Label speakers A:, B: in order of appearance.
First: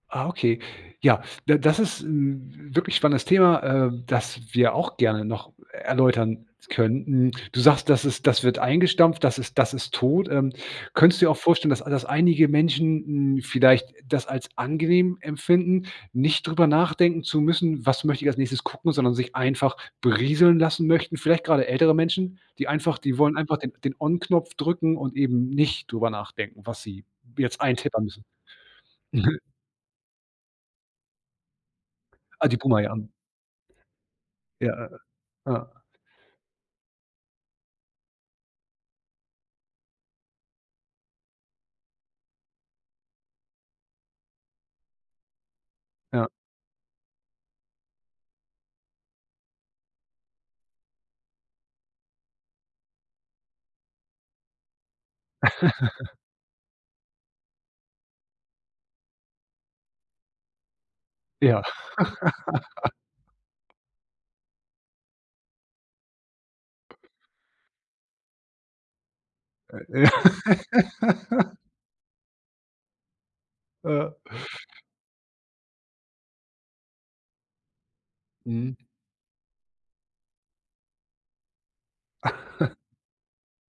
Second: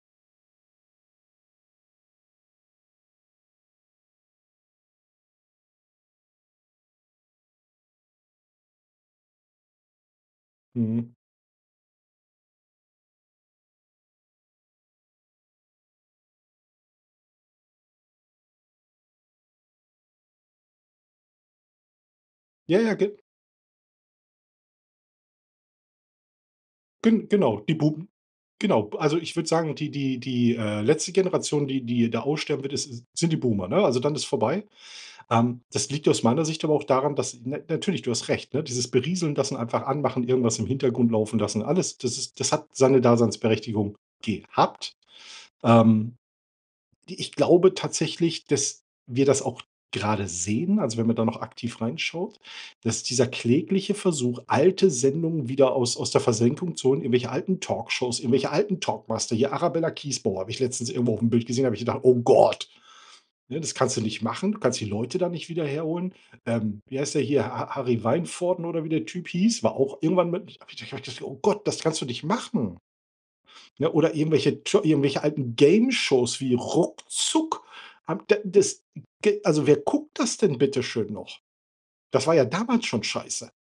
A: Ah, okay. Ja, d das ist 'n wirklich spannendes Thema, äh, das wir auch gerne noch erläutern könnten. Du sagst, das ist das wird eingestampft. Das ist das ist tot. Ähm,
B: Mhm.
A: könntest du dir auch vorstellen, dass a dass einige Menschen, n vielleicht das als angenehm empfinden, nicht drüber nachdenken zu müssen: „Was möchte ich als nächstes gucken“, sondern sich einfach berieseln lassen möchten? Vielleicht gerade ältere Menschen, die
B: Ja, ja,
A: einfach die
B: ge
A: wollen einfach den den On-Knopf drücken und eben nicht drüber nachdenken, was sie
B: Gen
A: jetzt
B: genau, die
A: eintippen
B: Boom
A: müssen.
B: genau. Also ich würde sagen, die die die äh, letzte Generation, die die da
A: Ah, die
B: aussterben wird,
A: Boomer, ja.
B: ist sind die Boomer, ne? Also dann ist vorbei.
A: Ja.
B: Ähm,
A: Ah.
B: das liegt aus meiner Sicht aber auch daran, dass n natürlich, du hast recht, dieses Berieseln lassen, einfach Anmachen, irgendwas im Hintergrund laufen lassen, alles, das ist das hat seine Daseinsberechtigung gehabt. Ähm,
A: Ja.
B: ich glaube tatsächlich, dass wir das auch gerade sehen also wenn man da noch aktiv reinschaut, dass dieser klägliche Versuch, alte Sendungen wieder aus aus der Versenkung zu holen, irgendwelche alten Talkshows, irgendwelche alten Talkmaster. Hier Arabella Kiesbauer habe ich letztens irgendwo aufm Bild
A: Ja.
B: gesehen, da hab ich gedacht: „Oh Gott,“ ne? Das kannst du nicht machen, du kannst die Leute dann nicht wieder herholen. Ähm, wie heißt der hier? Ha Ha Harry Wijnvoord oder wie der Typ hieß, war auch
A: Äh.
B: irgendwann mit. Habe ich gedacht habe ich gedacht: „Oh Gott, das kannst du nicht machen.“ Ja
A: Ja.
B: oder irgendwelche Tscho irgendwelche alten Gameshows wie Ruckzuck, habe d
A: Mhm.
B: das g also wer guckt das denn bitteschön noch? Das war ja damals schon scheiße.